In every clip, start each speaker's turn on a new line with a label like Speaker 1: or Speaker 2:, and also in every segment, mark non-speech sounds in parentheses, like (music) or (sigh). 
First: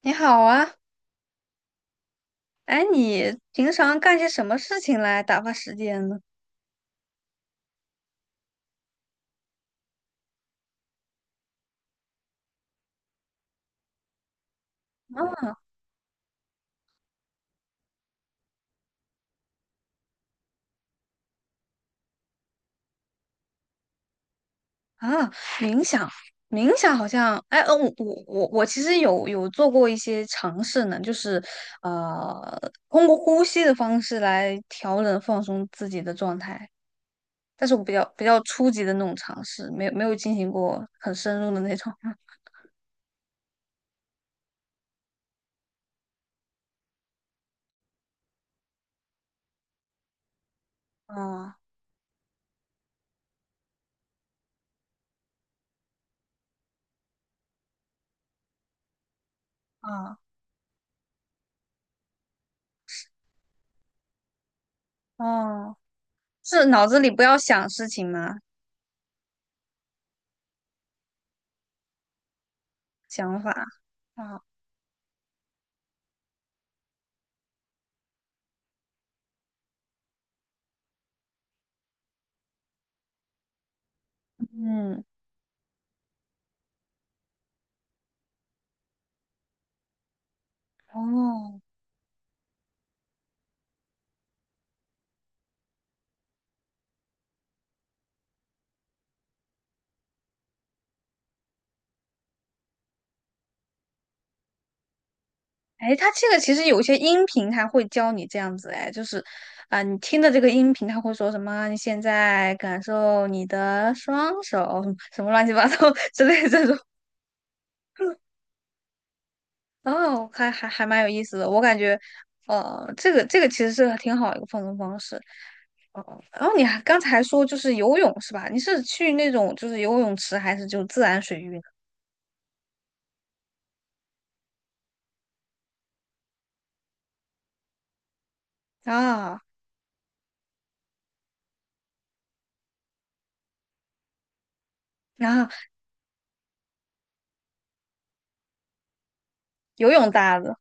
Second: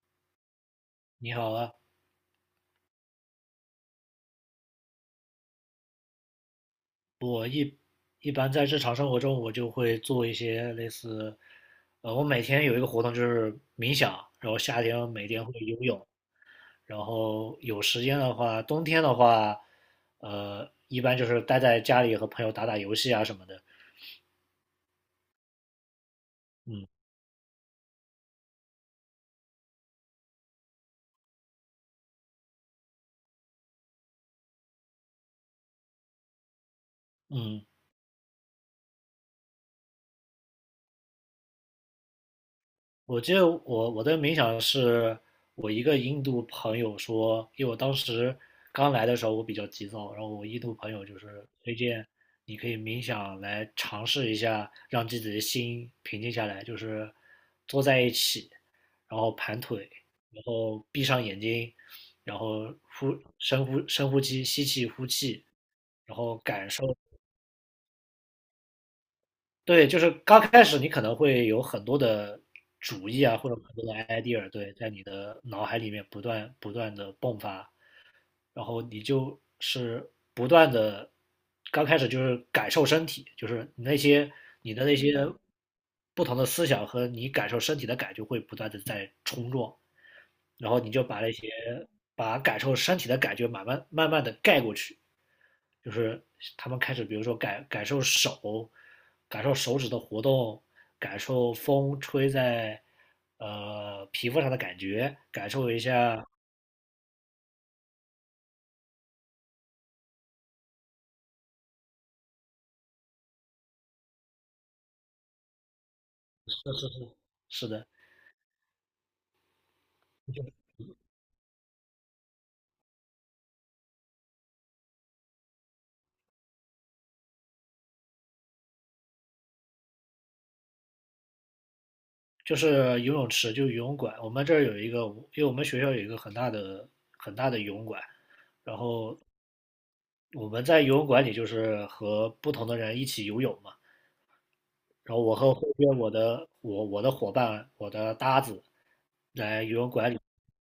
Speaker 1: 你好啊。
Speaker 2: 你好啊，
Speaker 1: 哎，你平常干些什么事情来打发时间呢？
Speaker 2: 一般在日常生活中，我就会做一些类似，我每天有一个活动就是冥想，然后夏天每天会
Speaker 1: 啊。
Speaker 2: 游泳，然后有时间的话，冬天的话，一般就是待在家里和朋友打打游戏啊什么的。
Speaker 1: 啊，冥想。冥
Speaker 2: 嗯
Speaker 1: 想好像，哎，我其实有做过一些尝试呢，就是呃，通过呼吸的方式来调整放松自己的状态，
Speaker 2: 嗯，
Speaker 1: 但是我比较初级的那种尝试，没有进行过很深入的那种。(laughs)
Speaker 2: 我记得我的冥想是我一个印度朋友说，因为我当时刚来的时候我比较急躁，然后我印度朋友就是
Speaker 1: 啊。
Speaker 2: 推荐你可以冥想来尝试一下，让自己的心平静下来，就是坐在一起，然后盘腿，
Speaker 1: 啊。
Speaker 2: 然后闭上眼睛，然后呼深呼深呼吸，吸气呼气，
Speaker 1: 啊，
Speaker 2: 然后
Speaker 1: 是
Speaker 2: 感
Speaker 1: 脑
Speaker 2: 受。
Speaker 1: 子里不要想事情吗？
Speaker 2: 对，就是刚开始你可能会有很多的主意啊，
Speaker 1: 想
Speaker 2: 或
Speaker 1: 法。
Speaker 2: 者很多的
Speaker 1: 啊。
Speaker 2: idea，对，在你的脑海里面不断不断的迸发，然后你就是不断的，刚开始就是感受身体，就是你那些你的那
Speaker 1: 嗯。
Speaker 2: 些不同的思想和你感受身体的感觉会不断的在冲撞，然后你就把那些
Speaker 1: 哦。
Speaker 2: 把感受身体的感觉慢慢慢慢的盖过去，就是他们开始，比如说感受手，感受手指的活动，感受风吹在皮肤上的感觉，感受一
Speaker 1: 哎，它
Speaker 2: 下。
Speaker 1: 这个其实有些音频它会教你这样子，哎，就是，啊、你听的这个音频它会说什么？你现在感受你的双手，什么乱七八糟 (laughs) 之类的这种。
Speaker 2: 是的，
Speaker 1: 哦，还蛮有意思的。我感觉，这个这个其实是挺好一个放松方式。哦，然后你还刚才还说就是游泳是吧？你是去那种就是游泳池还是就自然水域呢？
Speaker 2: 就是游泳池，就游泳馆。我们这儿有一个，因为我们学校有一个很大的很大的游泳馆，然后
Speaker 1: 啊。
Speaker 2: 我们在游泳馆里就是和不同的人一起游泳嘛。然后
Speaker 1: 然
Speaker 2: 我
Speaker 1: 后
Speaker 2: 和后边我的伙伴我的搭子来游
Speaker 1: 游
Speaker 2: 泳
Speaker 1: 泳
Speaker 2: 馆里。
Speaker 1: 搭子。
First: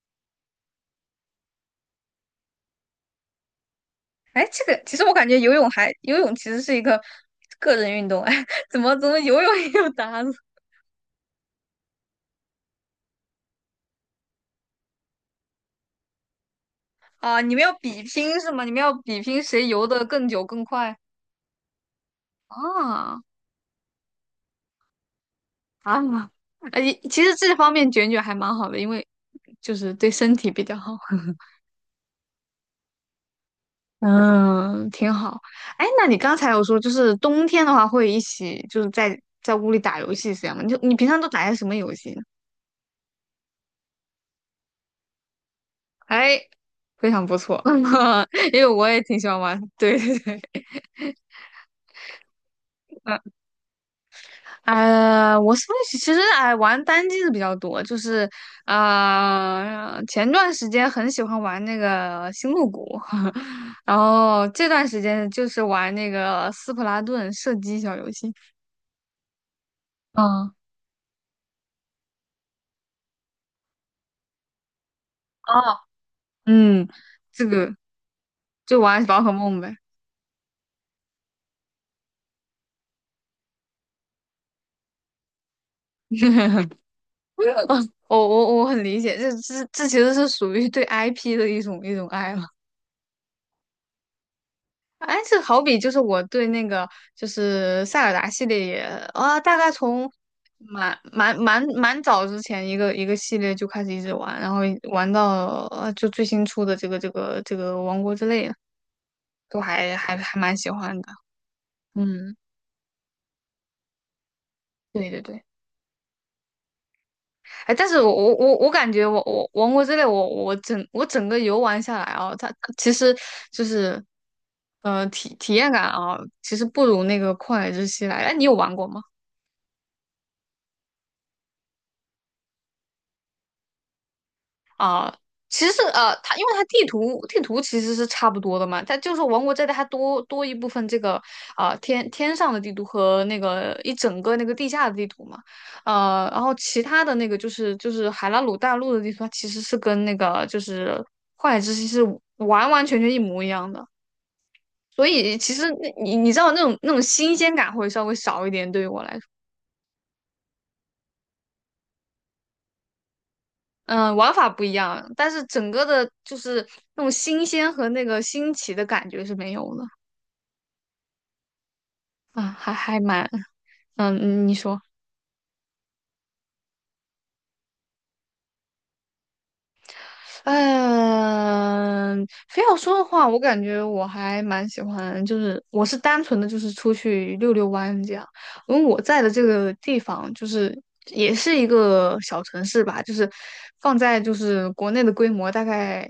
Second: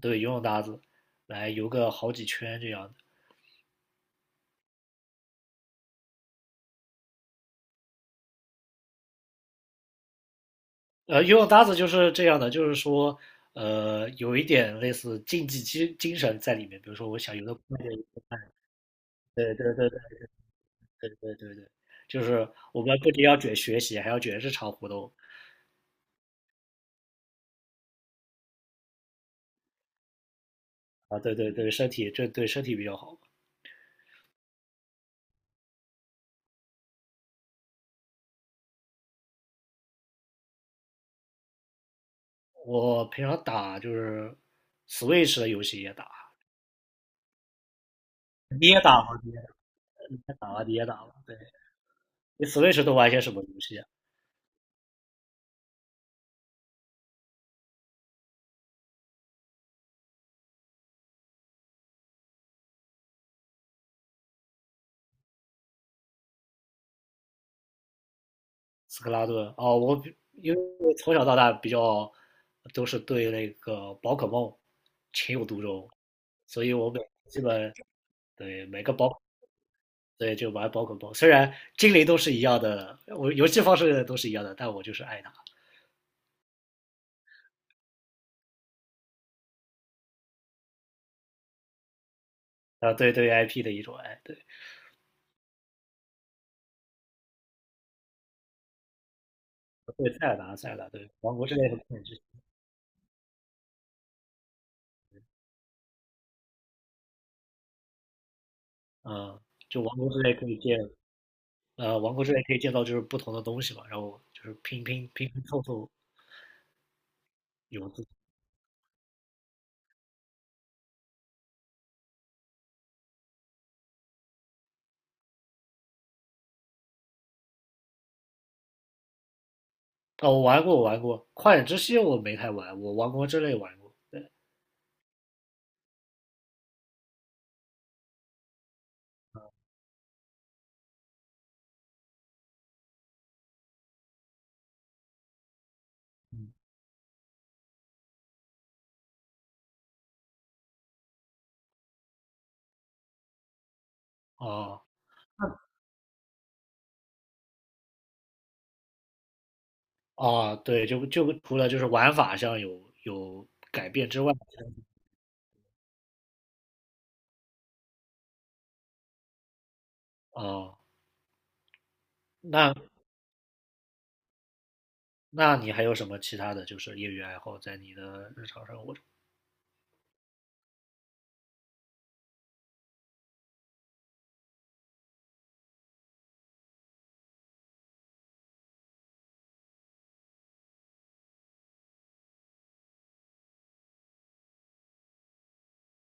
Speaker 2: 对，游泳搭子，来游个好几圈这样的。
Speaker 1: 哎，这个其实我感觉游泳其实是一个个人运动，哎，(laughs) 怎么游泳也有搭子？
Speaker 2: 游泳搭子就是这样的，就是说，有一点类似竞技精神在里面。比如说，我想
Speaker 1: 啊？
Speaker 2: 游
Speaker 1: 你
Speaker 2: 的
Speaker 1: 们要
Speaker 2: 快点。
Speaker 1: 比拼是吗？你们要比拼
Speaker 2: 对
Speaker 1: 谁
Speaker 2: 对
Speaker 1: 游
Speaker 2: 对对
Speaker 1: 的更久更快？
Speaker 2: 对对对，就是我们不
Speaker 1: 啊。
Speaker 2: 仅要卷学习，还要卷日常活动。
Speaker 1: 啊！而且其实这方面卷还蛮好的，因为就是对身体比较好。
Speaker 2: 啊，对对
Speaker 1: (laughs)
Speaker 2: 对，身体这对身体比较好。
Speaker 1: 嗯，挺好。哎，那你刚才有说，就是冬天的话会一起就是在屋里打游戏是这样吗？你平常都打些什么游戏呢？
Speaker 2: 我平常打就是 Switch 的游戏也打，
Speaker 1: 哎，非常不错。(laughs) 因为
Speaker 2: 你也
Speaker 1: 我也
Speaker 2: 打
Speaker 1: 挺
Speaker 2: 吗？
Speaker 1: 喜
Speaker 2: 你
Speaker 1: 欢玩。对对
Speaker 2: 也
Speaker 1: 对。
Speaker 2: 打吗？你也打吗？你 Switch 都玩
Speaker 1: 嗯，
Speaker 2: 些什么游戏啊？
Speaker 1: 我其实哎玩单机的比较多，就是啊、前段时间很喜欢玩那个星露谷，(laughs) 然后这段时间就是玩那个斯普拉顿射击小游戏。
Speaker 2: 斯科拉顿哦，我
Speaker 1: 嗯。哦。
Speaker 2: 因为从小到大比较都是对那个宝可梦情有独钟，所以
Speaker 1: 嗯，
Speaker 2: 我每基
Speaker 1: 这
Speaker 2: 本
Speaker 1: 个
Speaker 2: 对
Speaker 1: 就
Speaker 2: 每个
Speaker 1: 玩
Speaker 2: 宝
Speaker 1: 宝可梦呗。
Speaker 2: 对，就玩宝可梦，虽然精灵都是一样的，我游戏方式都是一样的，但我就是爱它
Speaker 1: (laughs) 我很理解，这其实是属于对 IP 的一种爱好。
Speaker 2: 啊，对，对于 IP 的一种爱，对。
Speaker 1: 哎，这好比就是我对那个就是塞尔达系列也，啊，大概从
Speaker 2: 对塞尔达，
Speaker 1: 蛮
Speaker 2: 对
Speaker 1: 蛮
Speaker 2: 王国之
Speaker 1: 蛮
Speaker 2: 泪很
Speaker 1: 蛮
Speaker 2: 很之
Speaker 1: 早之前一个系列就开始一直玩，然后玩到就最新出的这个王国之泪，
Speaker 2: 嗯，啊，
Speaker 1: 都
Speaker 2: 就
Speaker 1: 还
Speaker 2: 王国
Speaker 1: 还
Speaker 2: 之泪
Speaker 1: 还
Speaker 2: 可
Speaker 1: 蛮
Speaker 2: 以
Speaker 1: 喜
Speaker 2: 建
Speaker 1: 欢的。
Speaker 2: 呃王国之
Speaker 1: 嗯，
Speaker 2: 泪可以建造就是不同的东西嘛，然后就是拼拼
Speaker 1: 对对
Speaker 2: 拼拼
Speaker 1: 对。
Speaker 2: 凑凑。
Speaker 1: 哎，但
Speaker 2: 有
Speaker 1: 是
Speaker 2: 自
Speaker 1: 我感觉我王国之泪，我整个游玩下来啊，它其实就是体验感啊，其实不如那个旷野之息来。哎，你有玩过吗？
Speaker 2: 哦，我玩过《旷野之息》，我没太玩，我王国之泪玩过。对，
Speaker 1: 啊、其实它因为它地图其实是差不多的嘛，它就是王国这代它多一部分这个啊、天上的地图和那个一整个那个地下的地图嘛，然
Speaker 2: 嗯，
Speaker 1: 后其他的那个就是海拉鲁大陆的地图，它其实是跟那个就是幻野之息是完完全全一模一样的，
Speaker 2: 哦
Speaker 1: 所以其实那你你知道那种那种新鲜感会稍微少一点，对于我来说。
Speaker 2: 哦，对，就除了就是玩法上有改变
Speaker 1: 嗯，
Speaker 2: 之
Speaker 1: 玩
Speaker 2: 外。
Speaker 1: 法不一样，但是整个的就是那种新鲜和那个新奇的感觉是没有的。
Speaker 2: 哦，
Speaker 1: 啊，还
Speaker 2: 那
Speaker 1: 还蛮。嗯。嗯你说。
Speaker 2: 那你还有什么其他的就是业余爱好在你的日常生活中？
Speaker 1: 嗯，非要说的话，我感觉我还蛮喜欢，就是我是单纯的就是出去溜溜弯这样，因为我在的这个地方就是也是一个小城市吧，就是放在就是国内的规模大概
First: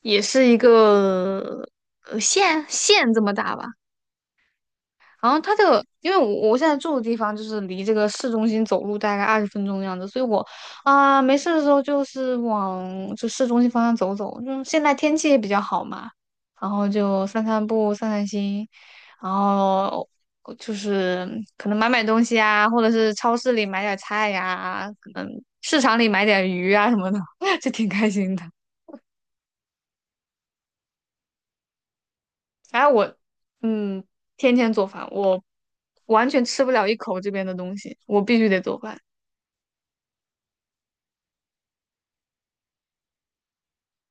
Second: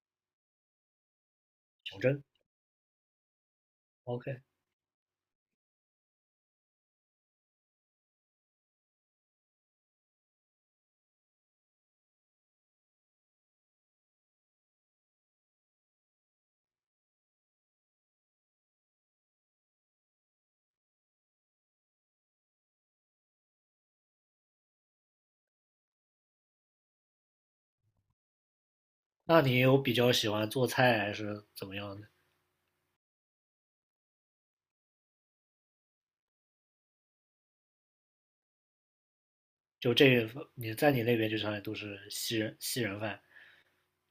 Speaker 1: 也是一个
Speaker 2: 求真
Speaker 1: 县这么大吧。
Speaker 2: ？OK，
Speaker 1: 然后它这个，因为我我现在住的地方就是离这个市中心走路大概二十分钟的样子，所以我啊、没事的时候就是往就市中心方向走走。就现在天气也比较好嘛，然后就散散步、散散心，然后就是可能买买东西啊，或者是超市里买点菜呀，可能市场里买点鱼啊什么的，(laughs) 就挺开心的。
Speaker 2: 那你有比较喜欢做菜还是怎么样的？
Speaker 1: 反正我，嗯，天天做饭，我完全吃不了一口这边的东西，我必须得做饭。
Speaker 2: 就这你在你那边就相当于都是西人饭。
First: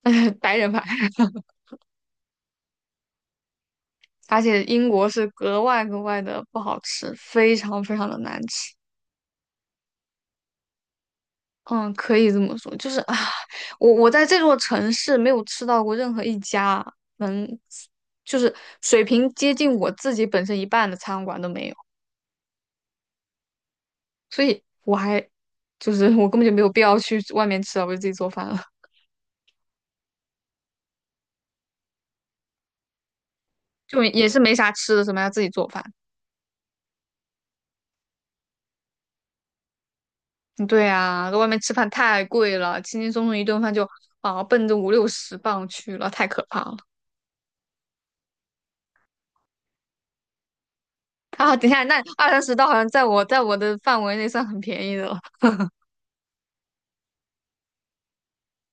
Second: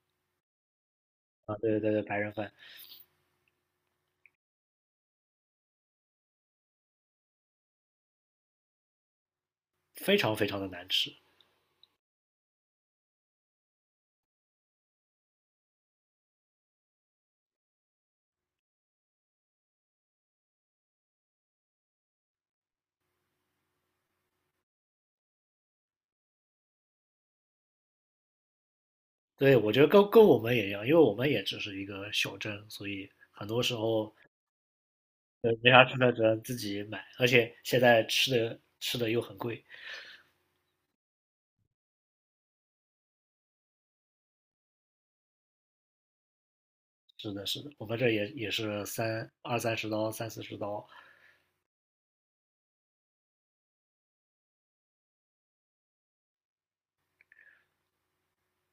Speaker 1: (laughs) 白人饭，
Speaker 2: 啊，对对对，白人饭
Speaker 1: 而且英国是格外格外的不好吃，非常非常的难吃。
Speaker 2: 非常非常的难吃。
Speaker 1: 嗯，可以这么说，就是啊，我我在这座城市没有吃到过任何一家能，就是水平接近我自己本身一半的餐馆都没有，所以我还就是我根本就没有必要去外面吃了，我就自己做饭了。
Speaker 2: 对，我觉得跟我们也一样，因为我们也只是一个小镇，所以很多时
Speaker 1: (laughs) 就
Speaker 2: 候
Speaker 1: 也是没啥吃的，什么要自己做
Speaker 2: 没
Speaker 1: 饭。
Speaker 2: 啥吃的，只能自己买，而且现在吃的又很贵。
Speaker 1: 嗯对啊，在外面吃饭太贵了，轻轻松松一顿饭就啊奔着五六十磅去了，太可怕了。
Speaker 2: 是的，是的，我们这也是二三十刀，三四十刀。
Speaker 1: 啊，等一下，那二三十刀好像在我在我的范围内算很便宜的了。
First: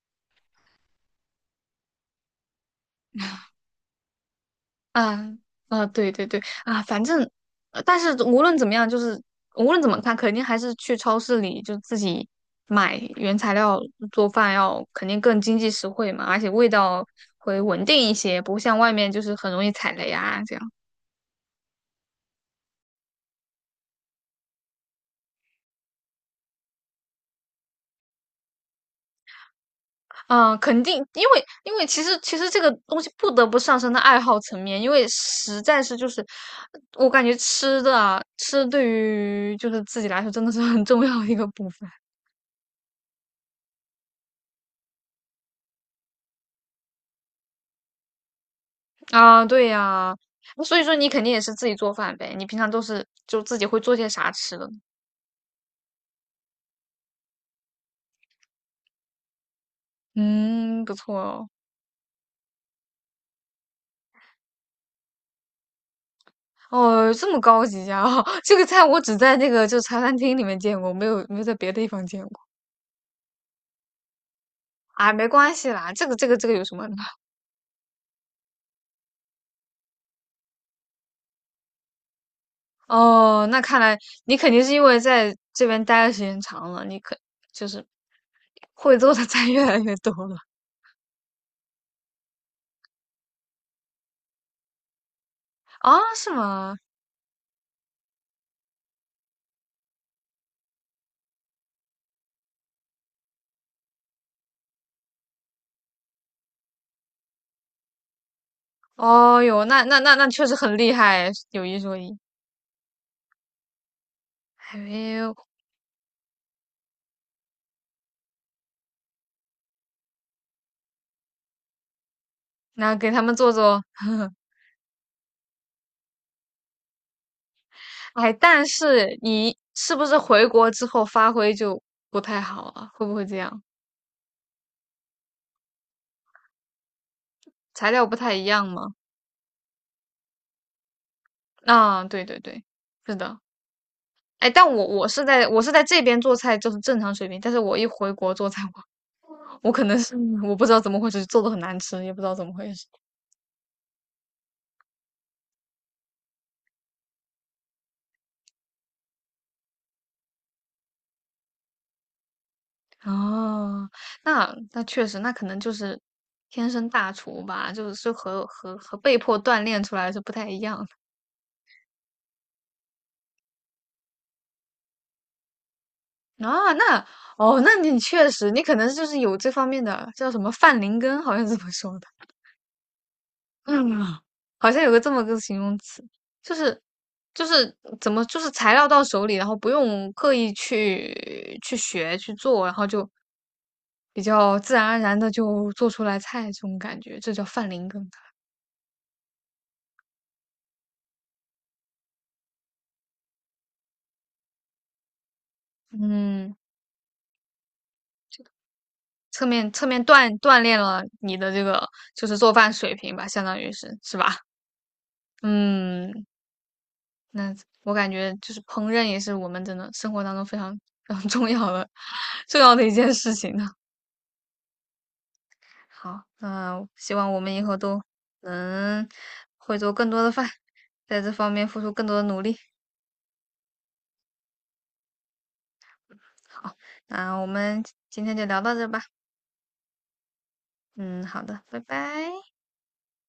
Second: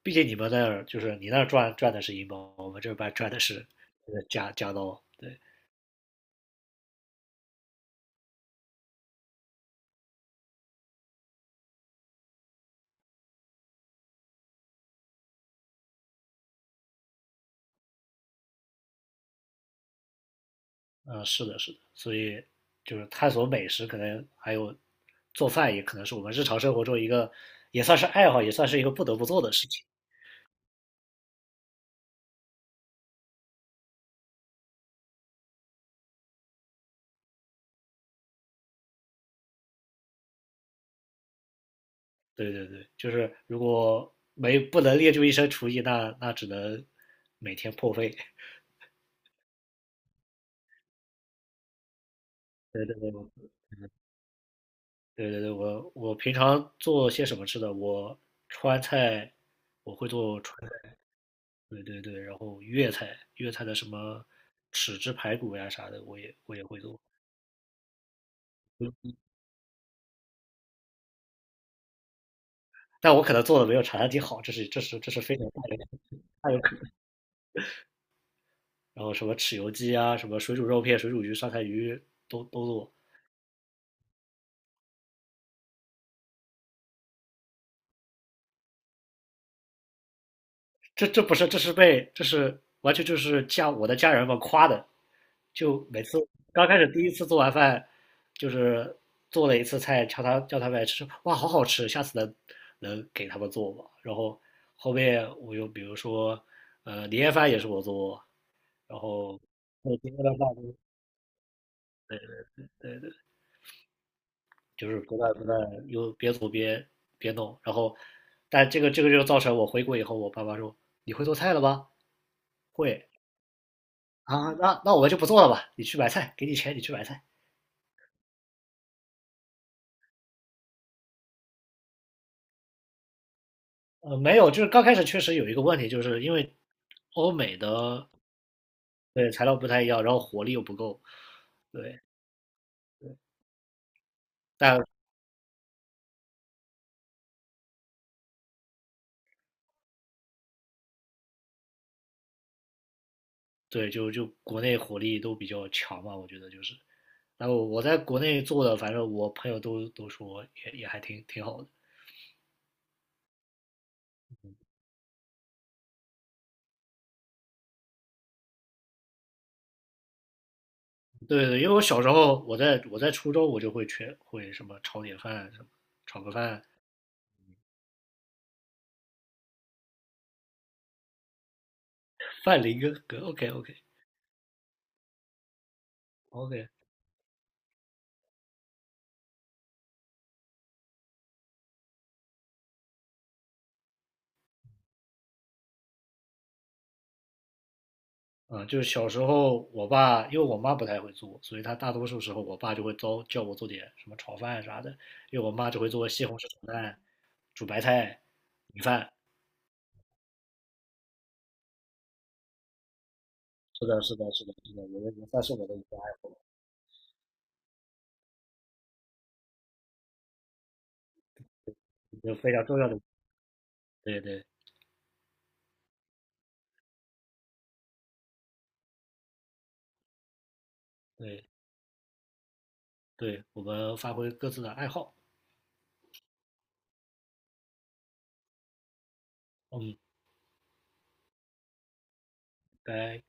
Speaker 2: 毕竟你们那儿就是你那儿赚的是英包，我们这边赚的是加刀。
Speaker 1: 啊。
Speaker 2: 对，
Speaker 1: 啊，对对对啊，反正，但是无论怎么样，就是无论怎么看，肯定还是去超市里就自己买原材料做饭要肯定更经济实惠嘛，而且味道会稳定一些，不像外面就是很容易踩雷啊这样。
Speaker 2: 嗯，是的，是的。所以就是探索美食，可能还有做饭，也可能是我们日常生活中一个也算是爱好，也算是一个不得不做的事情。
Speaker 1: 嗯，肯定，因为其实这个东西不得不上升到爱好层面，因为实在是就是我感觉吃的啊，吃对于就是自己来说真的是很重要的一个部分。
Speaker 2: 对对对，就是如果没不能练就一身厨艺，那只能每天破费。(laughs)
Speaker 1: 啊，对呀，所以说你肯定也是自己做饭呗，你平常都
Speaker 2: 对对
Speaker 1: 是就
Speaker 2: 对
Speaker 1: 自己会做些啥吃的呢？
Speaker 2: 对对对，我平常做些什么吃的？川菜我会做川
Speaker 1: 嗯，不
Speaker 2: 菜，
Speaker 1: 错哦。
Speaker 2: 对对对，然后粤菜的什么豉汁排骨呀啥的，我也会做。
Speaker 1: 哦，这么高级呀，(laughs) 这个菜我
Speaker 2: 嗯
Speaker 1: 只在那个就茶餐厅里面见过，没有在别的地方见过。
Speaker 2: 但我可能做的没有茶餐厅好，这是这是这
Speaker 1: 啊，
Speaker 2: 是
Speaker 1: 没
Speaker 2: 非常
Speaker 1: 关系啦，这个这个这
Speaker 2: 大
Speaker 1: 个
Speaker 2: 有
Speaker 1: 有什
Speaker 2: 可
Speaker 1: 么？
Speaker 2: 能。然后什么豉油鸡啊，什么水煮肉片、水煮鱼、酸菜鱼都做。
Speaker 1: 哦，那看来你肯定是因为在这边待的时间长了，你可就是会做的菜 (laughs) 越来越多了。
Speaker 2: 这不是，这是完全就是我的家人们夸的，就
Speaker 1: 啊？
Speaker 2: 每次
Speaker 1: 是
Speaker 2: 刚
Speaker 1: 吗？
Speaker 2: 开始第一次做完饭，就是做了一次菜，叫他们来吃，哇，好好吃，下次能给他们做吗？然后后面我又比如说，年夜饭也是我做，然后
Speaker 1: 哦哟，那
Speaker 2: 那
Speaker 1: 那那
Speaker 2: 今天
Speaker 1: 那
Speaker 2: 的
Speaker 1: 确
Speaker 2: 饭
Speaker 1: 实很厉害，有一说一。还
Speaker 2: 就是
Speaker 1: 没
Speaker 2: 不断
Speaker 1: 有。
Speaker 2: 不断又边做边弄，然后但这个就造成我回国以后，我爸妈说你会做菜了吗？
Speaker 1: 那
Speaker 2: 会，
Speaker 1: 给他们做做。
Speaker 2: 啊，那我就不做了吧，你去买菜，给你钱，你去买菜。
Speaker 1: 哎，但是你是不是回国之后发挥就不太好了？会不会这样？
Speaker 2: 没有，就是刚开始确实有一个问题，就是因为欧美
Speaker 1: 材料
Speaker 2: 的
Speaker 1: 不太一样吗？
Speaker 2: 对材料不太一样，然后火力又不够，对，
Speaker 1: 啊，对对对，是的。哎，但我
Speaker 2: 但
Speaker 1: 我是在我是在这边做菜就是正常水平，但是我一回国做菜 (laughs)，我可能是，我不知道怎么回事，做的很难吃，也不知道怎么回事。
Speaker 2: 对，就国内火力都比较强嘛，我觉得就是。然后我在国内做的，反正我朋友都说也还挺好的。
Speaker 1: 哦，那那确实，那可能就是天生大厨吧，就是和被迫锻炼出来是不太一样
Speaker 2: 对对，因为我小时候我在初中我就会会什么炒点饭什么炒个
Speaker 1: 的
Speaker 2: 饭
Speaker 1: 啊。那哦，那你确实，你可能就是有这方面的，叫什么范林根，好像是这么说的。
Speaker 2: 饭林哥哥，OK OK
Speaker 1: 嗯，好像有个这么个形容词，就
Speaker 2: OK，
Speaker 1: 是就是怎么就是材料到手里，然后不用刻意去学去做，然后就比较自然而然的就做出来菜这种感觉，这叫饭龄根。
Speaker 2: 嗯，就是小时候我爸，因为我妈不太会做，所以她大多数时候我爸就会教叫我做点什么炒饭啥的，因为我妈只会做西红柿
Speaker 1: 嗯，
Speaker 2: 炒蛋、煮白菜、米饭。
Speaker 1: 侧面锻炼了你的这个就是做饭水平吧，相当于
Speaker 2: 是
Speaker 1: 是
Speaker 2: 的，是
Speaker 1: 是
Speaker 2: 的，
Speaker 1: 吧？
Speaker 2: 是
Speaker 1: (laughs)
Speaker 2: 的，是的，我觉得算是我的一个爱
Speaker 1: 嗯，
Speaker 2: 好，
Speaker 1: 那我感觉就是烹饪也是我们真的生活当中非常非常重要的
Speaker 2: 一个
Speaker 1: (laughs)
Speaker 2: 非
Speaker 1: 重
Speaker 2: 常
Speaker 1: 要
Speaker 2: 重
Speaker 1: 的
Speaker 2: 要
Speaker 1: 一
Speaker 2: 的。
Speaker 1: 件事情呢。
Speaker 2: 对对
Speaker 1: 好，那希望我们以后都能会做更多的饭，在这
Speaker 2: 对
Speaker 1: 方面付出更多的努力。
Speaker 2: 对，我们发挥各自的爱好，
Speaker 1: 好，那我们今天就聊到这吧。
Speaker 2: 嗯，
Speaker 1: 嗯，好的，拜拜。
Speaker 2: 拜。